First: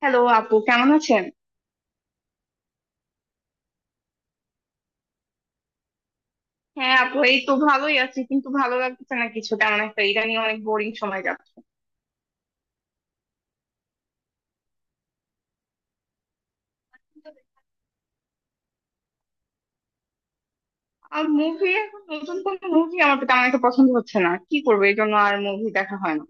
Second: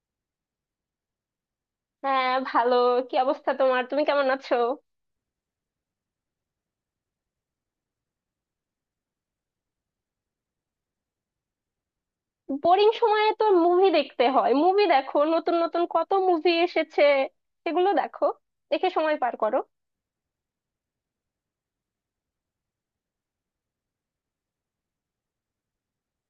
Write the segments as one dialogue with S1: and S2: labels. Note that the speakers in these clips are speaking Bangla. S1: হ্যালো আপু, কেমন আছেন?
S2: হ্যাঁ, ভালো। কি অবস্থা তোমার? তুমি কেমন আছো?
S1: হ্যাঁ আপু, এই তো ভালোই আছি, কিন্তু ভালো লাগছে না কিছু তেমন একটা। ইদানিং অনেক বোরিং সময় যাচ্ছে।
S2: বোরিং সময়ে তো মুভি দেখতে হয়। মুভি দেখো, নতুন নতুন কত মুভি এসেছে, সেগুলো দেখো, দেখে সময় পার করো।
S1: আর মুভি এখন নতুন কোন মুভি আমার তো তেমন একটা পছন্দ হচ্ছে না, কি করবো, এই জন্য আর মুভি দেখা হয় না।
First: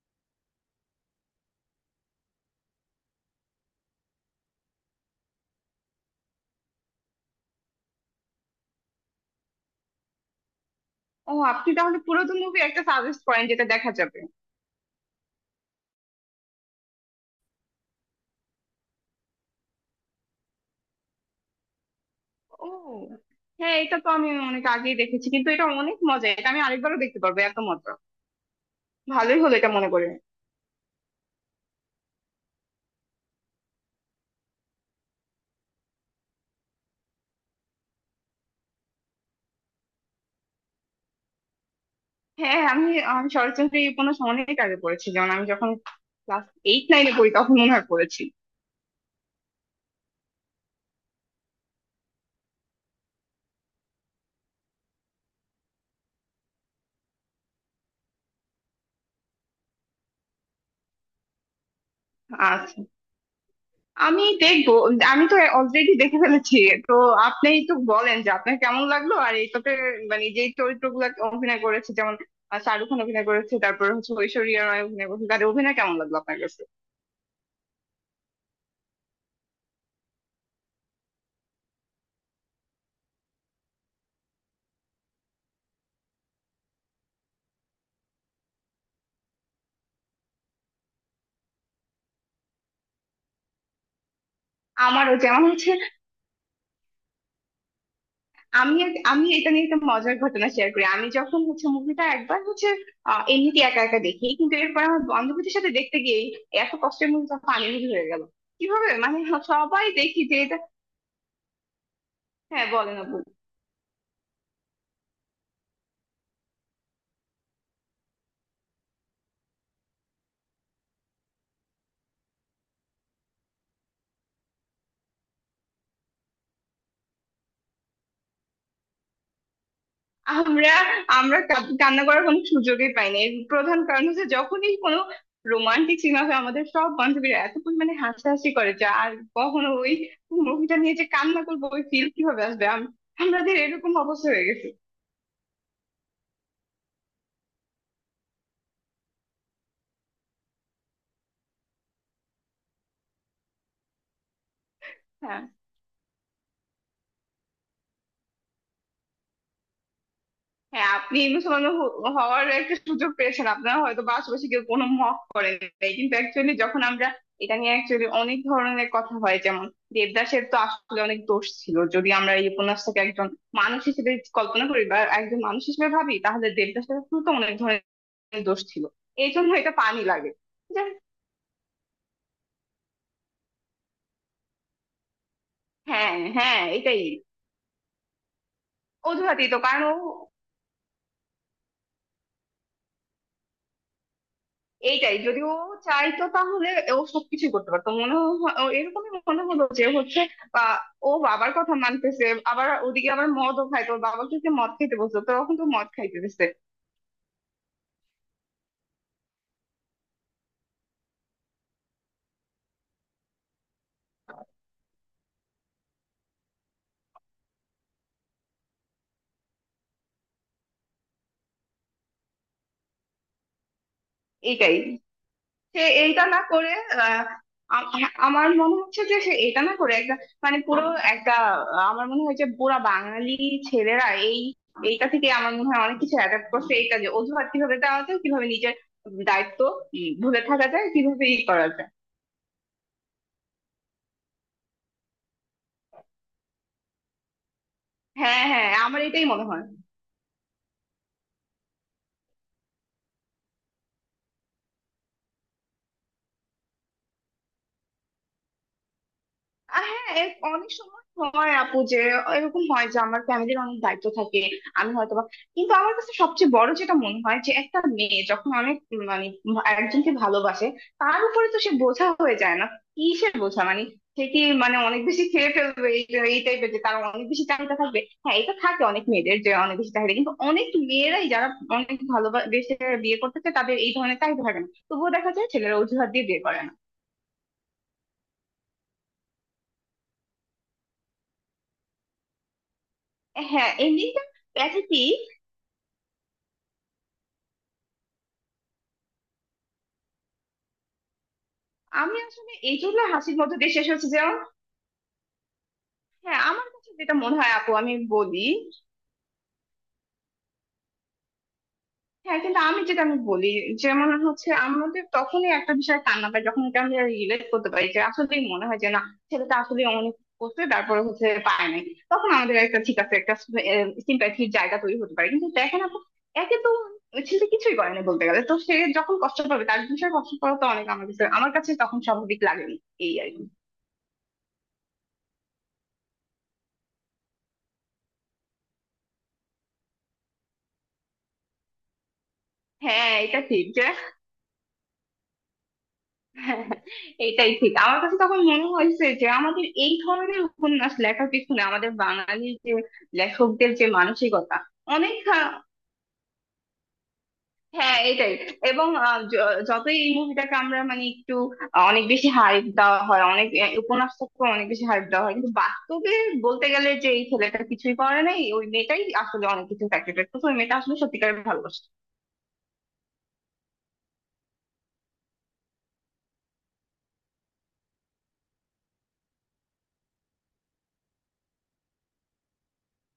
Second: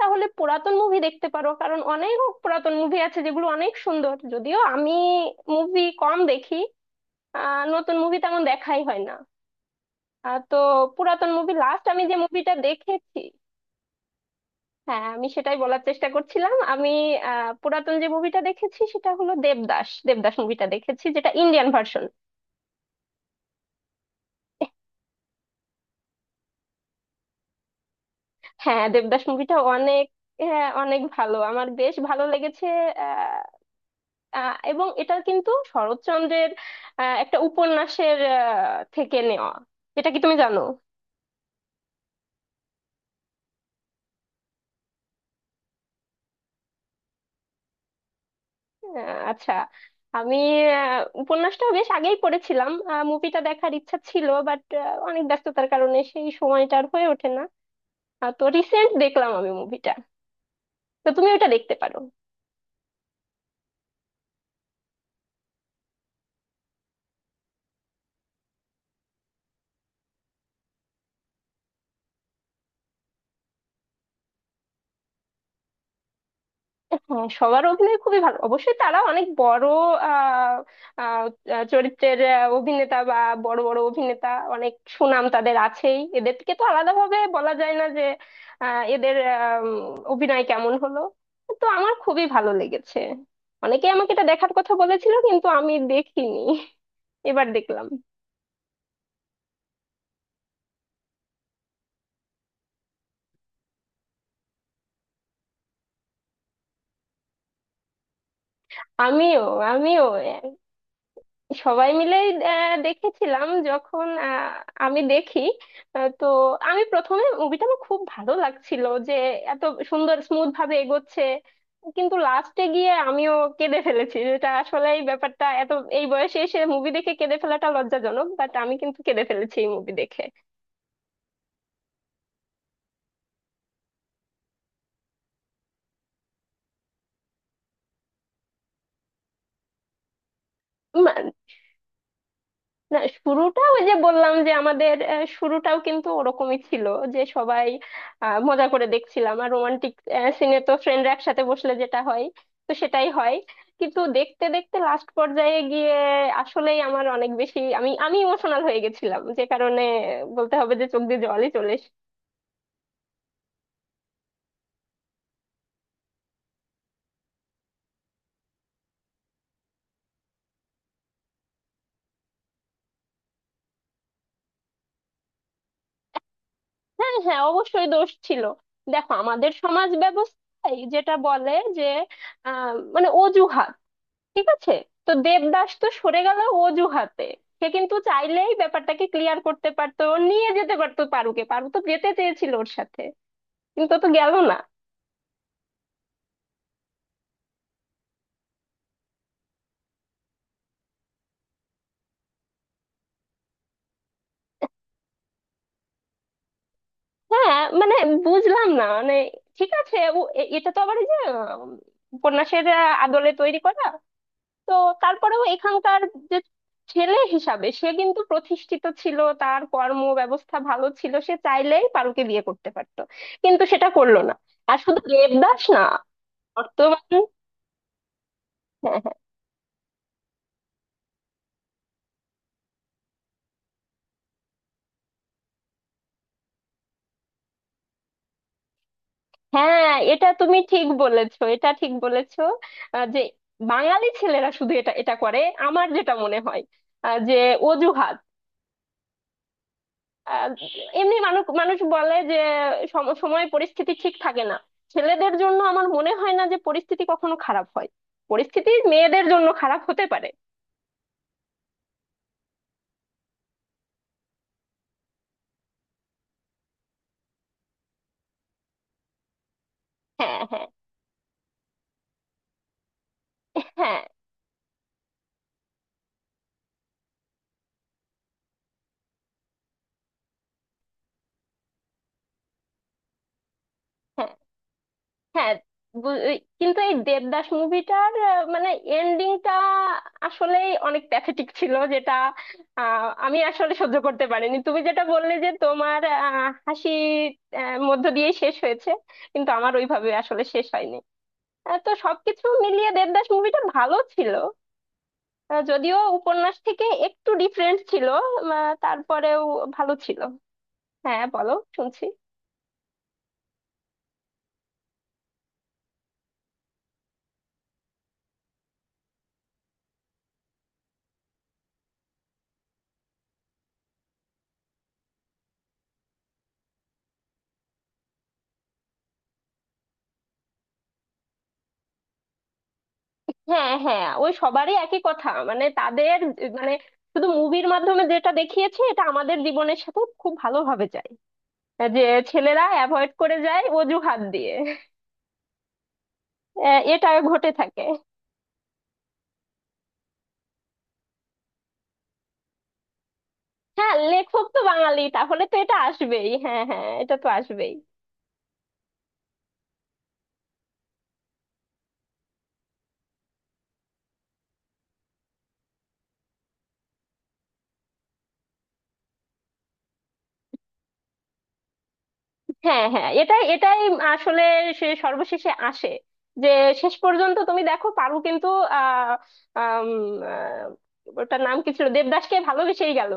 S2: তাহলে পুরাতন মুভি দেখতে পারো, কারণ অনেক পুরাতন মুভি আছে যেগুলো অনেক সুন্দর। যদিও আমি মুভি কম দেখি। নতুন মুভি তেমন দেখাই হয় না। তো পুরাতন
S1: ও,
S2: মুভি,
S1: আপনি
S2: লাস্ট
S1: তাহলে
S2: আমি যে
S1: পুরাতন
S2: মুভিটা
S1: মুভি একটা
S2: দেখেছি,
S1: সাজেস্ট করেন যেটা দেখা যাবে।
S2: হ্যাঁ আমি সেটাই বলার চেষ্টা করছিলাম। পুরাতন যে মুভিটা দেখেছি সেটা হলো দেবদাস। দেবদাস মুভিটা দেখেছি, যেটা ইন্ডিয়ান ভার্সন।
S1: ও, হ্যাঁ, এটা তো আমি অনেক আগেই দেখেছি, কিন্তু এটা অনেক মজা, এটা আমি আরেকবারও দেখতে পারবো, এত মজা।
S2: হ্যাঁ দেবদাস
S1: ভালোই হলো
S2: মুভিটা
S1: এটা মনে
S2: অনেক,
S1: করে।
S2: হ্যাঁ অনেক ভালো, আমার বেশ ভালো লেগেছে। আহ, আহ, এবং এটা কিন্তু শরৎচন্দ্রের একটা উপন্যাসের থেকে নেওয়া। এটা কি তুমি জানো?
S1: হ্যাঁ, আমি আমি শরৎচন্দ্রের এই উপন্যাস অনেক আগে পড়েছি, যেমন আমি যখন ক্লাস এইট নাইনে পড়ি তখন মনে হয় পড়েছি।
S2: আচ্ছা। আমি উপন্যাসটা বেশ আগেই পড়েছিলাম, মুভিটা দেখার ইচ্ছা ছিল বাট অনেক ব্যস্ততার কারণে সেই সময়টা আর হয়ে ওঠে না। তো রিসেন্ট দেখলাম আমি মুভিটা, তো তুমি ওটা দেখতে পারো।
S1: আচ্ছা। আমি দেখবো। আমি তো অলরেডি দেখে ফেলেছি। তো আপনি তো বলেন যে আপনার কেমন লাগলো আর এটাতে, মানে যে চরিত্রগুলো অভিনয় করেছে, যেমন শাহরুখ খান অভিনয় করেছে, তারপর হচ্ছে ঐশ্বরিয়া রায় অভিনয় করেছে, তাদের অভিনয় কেমন লাগলো আপনার কাছে?
S2: হ্যাঁ সবার অভিনয় খুবই ভালো, অবশ্যই তারা অনেক বড় আহ আহ, আহ, চরিত্রের অভিনেতা, বা বড় বড় অভিনেতা। অনেক সুনাম তাদের আছেই, এদেরকে তো আলাদাভাবে বলা যায় না যে এদের অভিনয় কেমন হলো। তো আমার খুবই ভালো লেগেছে। অনেকে আমাকে এটা দেখার কথা বলেছিল
S1: আমারও যেমন
S2: কিন্তু
S1: হচ্ছে,
S2: আমি দেখিনি, এবার দেখলাম।
S1: আমি এটা নিয়ে একটা মজার ঘটনা শেয়ার করি। আমি যখন হচ্ছে মুভিটা একবার হচ্ছে এমনিতে একা একা দেখি, কিন্তু এরপর আমার বান্ধবীদের সাথে দেখতে গিয়ে এত কষ্টের মুভিটা ফানি মুভি হয়ে গেল। কিভাবে মানে
S2: আমিও,
S1: সবাই
S2: আমিও
S1: দেখি যে এটা,
S2: সবাই মিলেই
S1: হ্যাঁ বলেন আপু।
S2: দেখেছিলাম যখন আমি দেখি। তো আমি প্রথমে মুভিটা আমার খুব ভালো লাগছিল, যে এত সুন্দর স্মুথ ভাবে এগোচ্ছে। কিন্তু লাস্টে গিয়ে আমিও কেঁদে ফেলেছি, যেটা আসলে এই ব্যাপারটা এত, এই বয়সে এসে মুভি দেখে কেঁদে ফেলাটা লজ্জাজনক, বাট আমি কিন্তু কেঁদে ফেলেছি এই মুভি দেখে।
S1: আমরা আমরা কা- কান্না করার কোনো সুযোগই পাই না, এর প্রধান কারণ হচ্ছে যখনই কোনো রোমান্টিক সিন হবে আমাদের সব বান্ধবীরা এত পরিমাণে হাসাহাসি করে যা আর কখনো ওই মুভিটা নিয়ে যে কান্না করবো ওই ফিল কিভাবে আসবে,
S2: না,
S1: আমাদের
S2: শুরুটা ওই
S1: এরকম
S2: যে
S1: অবস্থা
S2: বললাম
S1: হয়ে
S2: যে
S1: গেছে।
S2: আমাদের শুরুটাও কিন্তু ওরকমই ছিল, যে সবাই মজা করে দেখছিলাম। আর রোমান্টিক সিনে তো ফ্রেন্ডরা একসাথে বসলে যেটা হয়, তো সেটাই হয়। কিন্তু দেখতে দেখতে লাস্ট
S1: হ্যাঁ,
S2: পর্যায়ে গিয়ে আসলেই আমার অনেক বেশি, আমি আমি ইমোশনাল হয়ে গেছিলাম, যে কারণে বলতে হবে যে
S1: হ্যাঁ,
S2: চোখ
S1: আপনি
S2: দিয়ে
S1: এই
S2: জলই
S1: মুসলমান
S2: চলে
S1: হ-
S2: এসেছে।
S1: হওয়ার একটা সুযোগ পেয়েছেন, আপনারা হয়তো বা আশেপাশে কেউ কোনো মক করেন নাই, কিন্তু অ্যাকচুয়ালি যখন আমরা এটা নিয়ে অ্যাকচুয়ালি অনেক ধরনের কথা হয়, যেমন দেবদাসের তো আসলে অনেক দোষ ছিল, যদি আমরা এই উপন্যাসটাকে একজন মানুষ হিসেবে কল্পনা করি বা একজন মানুষ হিসেবে ভাবি, তাহলে দেবদাসের
S2: হ্যাঁ
S1: আসলে তো
S2: হ্যাঁ
S1: অনেক
S2: অবশ্যই দোষ ছিল।
S1: ধরনের দোষ ছিল।
S2: দেখো
S1: এই
S2: আমাদের
S1: জন্য এটা
S2: সমাজ
S1: পানি লাগে,
S2: ব্যবস্থায়
S1: যে
S2: যেটা বলে যে মানে অজুহাত, ঠিক আছে, তো দেবদাস তো
S1: হ্যাঁ,
S2: সরে গেল
S1: হ্যাঁ, এটাই।
S2: অজুহাতে। সে কিন্তু চাইলেই ব্যাপারটাকে ক্লিয়ার
S1: অজুহাতই তো
S2: করতে
S1: কারণ, ও
S2: পারতো, ও নিয়ে যেতে পারতো পারুকে, পারু তো যেতে চেয়েছিল ওর সাথে, কিন্তু ও তো গেল না।
S1: এইটাই যদি ও চাইতো তাহলে ও সবকিছুই করতে পারতো, মনে ও এরকমই মনে হলো, যে হচ্ছে আহ, ও বাবার কথা মানতেছে, আবার ওদিকে আবার মদও খাইতো, ওর বাবাকে সে মদ খাইতে বলতো তখন তো মদ খাইতে দিচ্ছে।
S2: হ্যাঁ মানে বুঝলাম না মানে, ঠিক আছে, ও এ- এটা তো আবার এই যে উম, উপন্যাসের আদলে তৈরি করা, তো তারপরেও এখানকার যে ছেলে হিসাবে সে কিন্তু প্রতিষ্ঠিত ছিল, তার কর্ম ব্যবস্থা ভালো ছিল, সে চাইলেই পারুকে বিয়ে করতে পারতো, কিন্তু সেটা করলো না।
S1: এইটাই,
S2: আর শুধু দেবদাস
S1: সে
S2: না,
S1: এইটা না করে
S2: বর্তমান।
S1: আহ, হ্যাঁ, আমার মনে হচ্ছে
S2: হ্যাঁ,
S1: যে সে এটা না করে একটা মানে পুরো একটা, আমার মনে হয় যে পুরা বাঙালি ছেলেরা এই এইটা থেকে আমার মনে হয় অনেক কিছু অ্যাডাপ্ট করছে, এইটা যে অজুহাত কিভাবে দেওয়া যায়, কিভাবে নিজের দায়িত্ব
S2: হ্যাঁ এটা
S1: ভুলে
S2: তুমি
S1: থাকা
S2: ঠিক
S1: যায়, কিভাবে ই
S2: বলেছো,
S1: করা
S2: এটা
S1: যায়।
S2: ঠিক বলেছো। যে বাঙালি ছেলেরা শুধু এটা এটা করে, আমার যেটা মনে হয় যে অজুহাত।
S1: হ্যাঁ, হ্যাঁ, আমার এটাই মনে হয়।
S2: আহ, এমনি মানুষ মানুষ বলে যে সম- সময় পরিস্থিতি ঠিক থাকে না, ছেলেদের জন্য আমার মনে হয় না যে পরিস্থিতি কখনো খারাপ হয়, পরিস্থিতি মেয়েদের জন্য খারাপ
S1: আর
S2: হতে
S1: হ্যাঁ
S2: পারে।
S1: এর অনেক সময় হয় আপু, যে এরকম হয় যে আমার ফ্যামিলির অনেক দায়িত্ব থাকে, আমি হয়তো বা, কিন্তু আমার কাছে সবচেয়ে বড় যেটা মনে হয় যে একটা মেয়ে যখন অনেক মানে একজনকে
S2: হ্যাঁ, হ্যাঁ,
S1: ভালোবাসে তার উপরে তো সে বোঝা হয়ে যায় না। কিসের বোঝা মানে,
S2: হ্যাঁ,
S1: সে কি মানে অনেক বেশি খেয়ে ফেলবে? এই এই টাইপের যে তার অনেক বেশি চাহিদা থাকবে। হ্যাঁ এটা থাকে অনেক মেয়েদের, যে অনেক বেশি চাহিদা, কিন্তু অনেক মেয়েরাই যারা অনেক ভালোবেসে বিয়ে করতেছে তাদের এই ধরনের
S2: হ্যাঁ।
S1: চাহিদা থাকে না, তবুও দেখা যায়
S2: হ্যাঁ,
S1: ছেলেরা অজুহাত
S2: বু-
S1: দিয়ে
S2: এই-
S1: বিয়ে করে।
S2: কিন্তু এই দেবদাস মুভিটার মানে এন্ডিংটা আসলেই অনেক প্যাথেটিক ছিল, যেটা আমি
S1: হ্যাঁ,
S2: আসলে সহ্য
S1: এন্ডিংটা
S2: করতে পারিনি। তুমি যেটা
S1: প্যাথেটিক।
S2: বললে যে তোমার হাসি মধ্য দিয়ে শেষ হয়েছে, কিন্তু আমার ওইভাবে আসলে শেষ হয়নি। তো
S1: আমি
S2: সবকিছু
S1: আসলে এই
S2: মিলিয়ে
S1: জন্য
S2: দেবদাস
S1: হাসির মধ্যে
S2: মুভিটা
S1: দিয়ে শেষ
S2: ভালো
S1: হচ্ছে
S2: ছিল,
S1: যেমন,
S2: যদিও
S1: হ্যাঁ
S2: উপন্যাস
S1: আমার
S2: থেকে
S1: কাছে যেটা
S2: একটু
S1: মনে হয় আপু,
S2: ডিফারেন্ট
S1: আমি
S2: ছিল,
S1: বলি,
S2: তারপরেও ভালো ছিল। হ্যাঁ বলো, শুনছি।
S1: হ্যাঁ কিন্তু আমি যেটা আমি বলি, যেমন হচ্ছে আমাদের তখনই একটা বিষয় কান্না পায় যখন এটা আমরা রিলেট করতে পারি, যে আসলেই মনে হয় যে না, ছেলেটা আসলে অনেক করছে তারপরে হচ্ছে পায় নাই, তখন আমাদের একটা ঠিক আছে, একটা সিম্প্যাথির জায়গা তৈরি হতে পারে। কিন্তু দেখেন আপু, একে তো ওই ছেলে কিছুই করে না বলতে গেলে, তো সে যখন কষ্ট পাবে তার বিষয়ে কষ্ট পাওয়া তো অনেক, আমার কাছে তখন স্বাভাবিক লাগে, এই আর কি।
S2: হ্যাঁ হ্যাঁ, ওই সবারই একই কথা মানে তাদের, মানে শুধু মুভির মাধ্যমে যেটা দেখিয়েছে এটা আমাদের জীবনের সাথে খুব ভালোভাবে যায়, যে ছেলেরা অ্যাভয়েড
S1: হ্যাঁ
S2: করে
S1: এটা
S2: যায়
S1: ঠিক, যে
S2: অজুহাত দিয়ে,
S1: হ্যাঁ,
S2: এটা ঘটে
S1: এটাই ঠিক।
S2: থাকে।
S1: আমার কাছে তখন মনে হয়েছে যে আমাদের এই ধরনের উপন্যাস লেখার পিছনে আমাদের বাঙালি যে লেখকদের যে
S2: হ্যাঁ লেখক
S1: মানসিকতা,
S2: তো বাঙালি,
S1: অনেক
S2: তাহলে তো এটা আসবেই, হ্যাঁ হ্যাঁ এটা তো আসবেই।
S1: হ্যাঁ এটাই। এবং যতই এই মুভিটাকে আমরা মানে একটু অনেক বেশি হাইপ দেওয়া হয়, অনেক উপন্যাসটাকে অনেক বেশি হাইপ দেওয়া হয়, কিন্তু বাস্তবে বলতে গেলে যে এই ছেলেটা কিছুই করে নাই, ওই মেয়েটাই আসলে অনেক কিছু ফ্যাক্টরি করতো, ওই মেয়েটা আসলে সত্যিকারের ভালোবাসে।
S2: হ্যাঁ হ্যাঁ এটাই এটাই আসলে, সে সর্বশেষে আসে যে শেষ পর্যন্ত তুমি দেখো পারু কিন্তু আহ আম, ওটার নাম কি ছিল, দেবদাসকে ভালোবেসেই গেল।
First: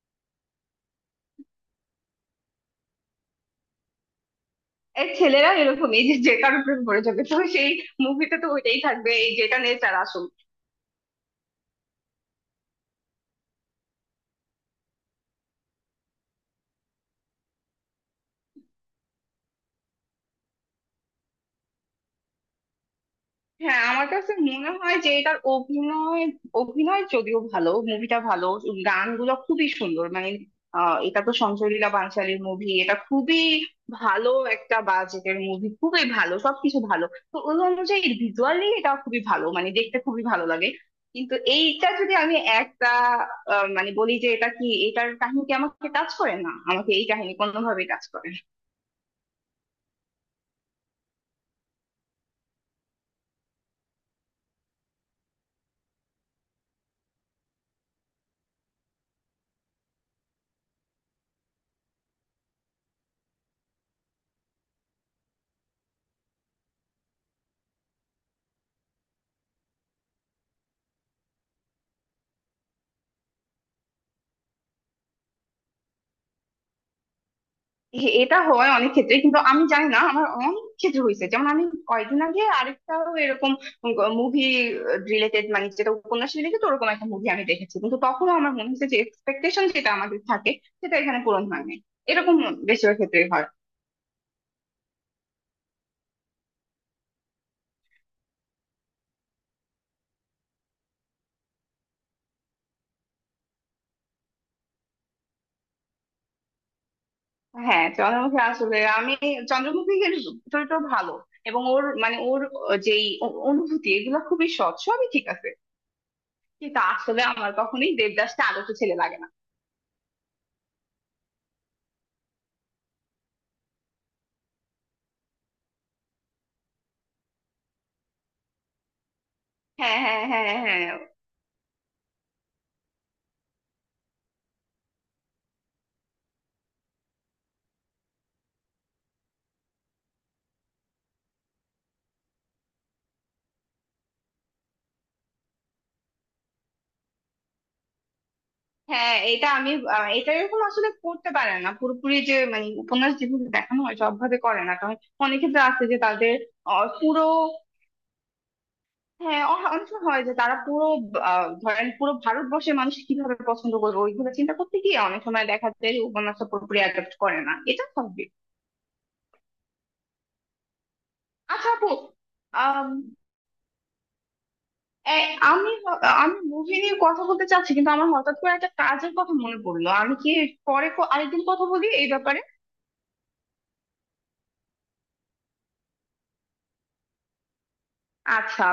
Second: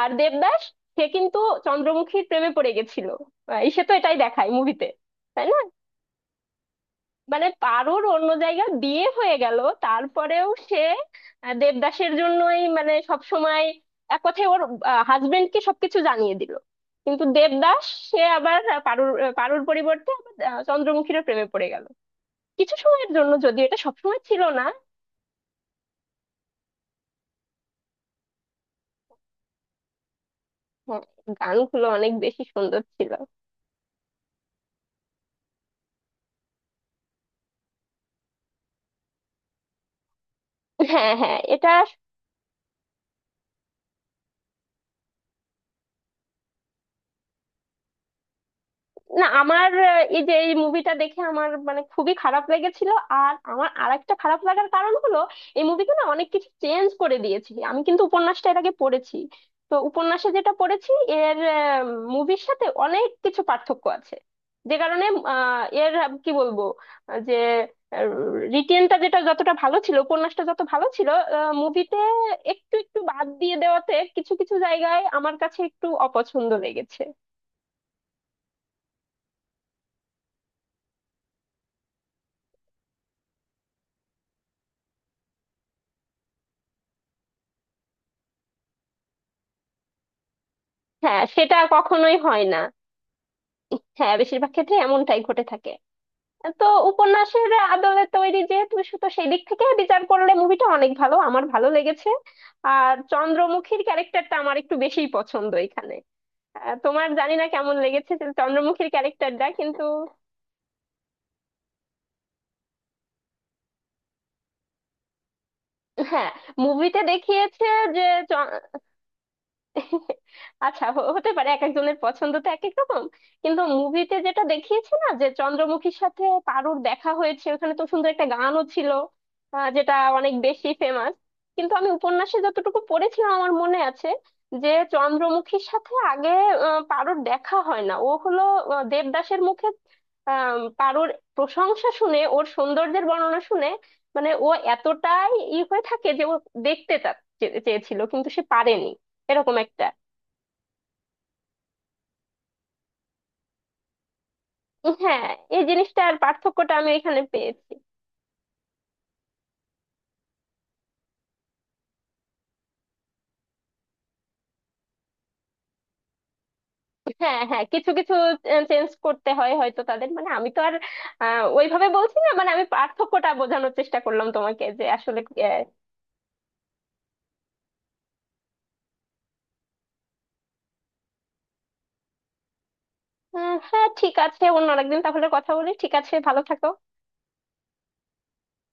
S2: আর দেবদাস, সে কিন্তু চন্দ্রমুখীর প্রেমে পড়ে গেছিল, সে তো এটাই দেখায় মুভিতে,
S1: এই
S2: তাই
S1: ছেলেরা
S2: না?
S1: এরকমই, যে যে কারো প্রেমে পড়ে যাবে তো
S2: মানে
S1: সেই
S2: পারুর অন্য
S1: মুভিতে তো
S2: জায়গায়
S1: ওইটাই
S2: বিয়ে
S1: থাকবে, এই
S2: হয়ে
S1: যেটা
S2: গেল,
S1: নেচার আসল।
S2: তারপরেও সে দেবদাসের জন্যই মানে সব সময়, এক কথায় ওর হাজবেন্ডকে সবকিছু জানিয়ে দিল। কিন্তু দেবদাস সে আবার পারুর পরিবর্তে আবার চন্দ্রমুখীর প্রেমে পড়ে গেল, কিছু সময়ের জন্য, যদিও এটা
S1: হ্যাঁ, আমার
S2: সবসময়
S1: কাছে
S2: ছিল না।
S1: মনে হয় যে এটার অভিনয় অভিনয় যদিও ভালো, মুভিটা ভালো, গানগুলো খুবই সুন্দর, মানে
S2: হ্যাঁ,
S1: এটা তো সঞ্জয়
S2: গানগুলো
S1: লীলা
S2: অনেক
S1: বানশালির
S2: বেশি
S1: মুভি,
S2: সুন্দর
S1: এটা
S2: ছিল।
S1: খুবই ভালো একটা বাজেটের মুভি, খুবই ভালো, সবকিছু ভালো। তো ওই অনুযায়ী ভিজুয়ালি এটা খুবই ভালো, মানে দেখতে খুবই ভালো লাগে।
S2: হ্যাঁ
S1: কিন্তু
S2: হ্যাঁ এটা,
S1: এইটা যদি আমি একটা মানে বলি যে এটা কি, এটার কাহিনী কি, আমাকে টাচ করে না, আমাকে এই কাহিনী কোনোভাবেই টাচ করে না।
S2: না আমার এই যে এই মুভিটা দেখে আমার মানে খুবই খারাপ লেগেছিল, আর আমার আরেকটা খারাপ লাগার কারণ হলো, এই মুভিতে না অনেক কিছু চেঞ্জ করে দিয়েছি আমি, কিন্তু উপন্যাসটা এর আগে পড়েছি, তো উপন্যাসে যেটা পড়েছি এর মুভির সাথে অনেক কিছু পার্থক্য আছে, যে কারণে কি বলবো যে রিটেনটা যেটা যতটা ভালো ছিল, উপন্যাসটা যত ভালো ছিল, মুভিতে একটু একটু বাদ দিয়ে দেওয়াতে কিছু কিছু জায়গায় আমার কাছে একটু অপছন্দ লেগেছে।
S1: এটা হয় অনেক ক্ষেত্রে, কিন্তু আমি জানি না আমার অনেক ক্ষেত্রে হয়েছে, যেমন আমি কয়েকদিন আগে আরেকটাও এরকম মুভি রিলেটেড, মানে যেটা উপন্যাস রিলেটেড ওরকম একটা মুভি আমি দেখেছি, কিন্তু তখনও আমার মনে হচ্ছে যে এক্সপেকটেশন যেটা আমাদের থাকে সেটা এখানে
S2: হ্যাঁ
S1: পূরণ
S2: সেটা
S1: হয় নাই,
S2: কখনোই
S1: এরকম
S2: হয় না।
S1: বেশিরভাগ ক্ষেত্রেই হয়।
S2: হ্যাঁ বেশিরভাগ ক্ষেত্রে এমনটাই ঘটে থাকে। তো উপন্যাসের আদলে তৈরি যেহেতু, তো সেই দিক থেকে বিচার করলে মুভিটা অনেক ভালো, আমার ভালো লেগেছে। আর চন্দ্রমুখীর ক্যারেক্টারটা আমার একটু বেশিই পছন্দ এখানে। তোমার জানি না কেমন
S1: হ্যাঁ
S2: লেগেছে যে
S1: চন্দ্রমুখী, আসলে
S2: চন্দ্রমুখীর
S1: আমি
S2: ক্যারেক্টারটা, কিন্তু
S1: চন্দ্রমুখীর চরিত্র ভালো, এবং ওর মানে ওর যেই অনুভূতি এগুলো খুবই সৎ, সবই ঠিক আছে,
S2: হ্যাঁ
S1: কিন্তু
S2: মুভিতে
S1: আসলে আমার
S2: দেখিয়েছে
S1: কখনোই
S2: যে,
S1: দেবদাসটা আদর্শ ছেলে লাগে না।
S2: আচ্ছা হ- হতে পারে, এক একজনের পছন্দ তো এক এক রকম। কিন্তু মুভিতে যেটা দেখিয়েছে না, যে চন্দ্রমুখীর সাথে পারুর দেখা হয়েছে, ওখানে তো সুন্দর একটা গানও ছিল, যেটা
S1: হ্যাঁ, হ্যাঁ,
S2: অনেক
S1: হ্যাঁ,
S2: বেশি
S1: হ্যাঁ,
S2: ফেমাস। কিন্তু আমি উপন্যাসে যতটুকু পড়েছিলাম, আমার মনে আছে যে চন্দ্রমুখীর সাথে আগে পারুর দেখা হয় না, ও হলো দেবদাসের মুখে আহ পারুর প্রশংসা শুনে, ওর সৌন্দর্যের বর্ণনা শুনে মানে ও এতটাই ই হয়ে থাকে যে ও দেখতে চা- চে- চেয়েছিল, কিন্তু সে পারেনি,
S1: হ্যাঁ এটা
S2: এরকম
S1: আমি
S2: একটা।
S1: এটা এরকম আসলে করতে পারে না পুরোপুরি, যে মানে উপন্যাস যেভাবে দেখানো হয় সবভাবে করে না, কারণ
S2: হ্যাঁ
S1: অনেক ক্ষেত্রে
S2: এই
S1: আছে যে
S2: জিনিসটার
S1: তাদের
S2: পার্থক্যটা আমি এখানে
S1: পুরো,
S2: পেয়েছি।
S1: হ্যাঁ অনেক সময় হয় যে তারা পুরো ধরেন পুরো ভারতবর্ষের মানুষ কিভাবে পছন্দ করবে ওইগুলো চিন্তা করতে গিয়ে অনেক সময় দেখা যায় যে উপন্যাসটা পুরোপুরি অ্যাডাপ্ট
S2: হ্যাঁ
S1: করে না,
S2: হ্যাঁ
S1: এটা
S2: কিছু কিছু
S1: স্বাভাবিক।
S2: চেঞ্জ করতে হয় হয়তো তাদের, মানে আমি তো আর
S1: আচ্ছা
S2: ওইভাবে
S1: আপু,
S2: বলছি না, মানে আমি
S1: আম,
S2: পার্থক্যটা বোঝানোর চেষ্টা করলাম তোমাকে যে আসলে।
S1: এ-
S2: আহ,
S1: আমি মুভি নিয়ে কথা বলতে চাচ্ছি কিন্তু আমার হঠাৎ করে একটা কাজের কথা মনে পড়লো, আমি কি পরে আরেকদিন কথা বলি এই ব্যাপারে?
S2: আহ, হ্যাঁ ঠিক আছে, অন্য আরেকদিন তাহলে কথা বলি, ঠিক আছে, ভালো থাকো।
S1: আচ্ছা।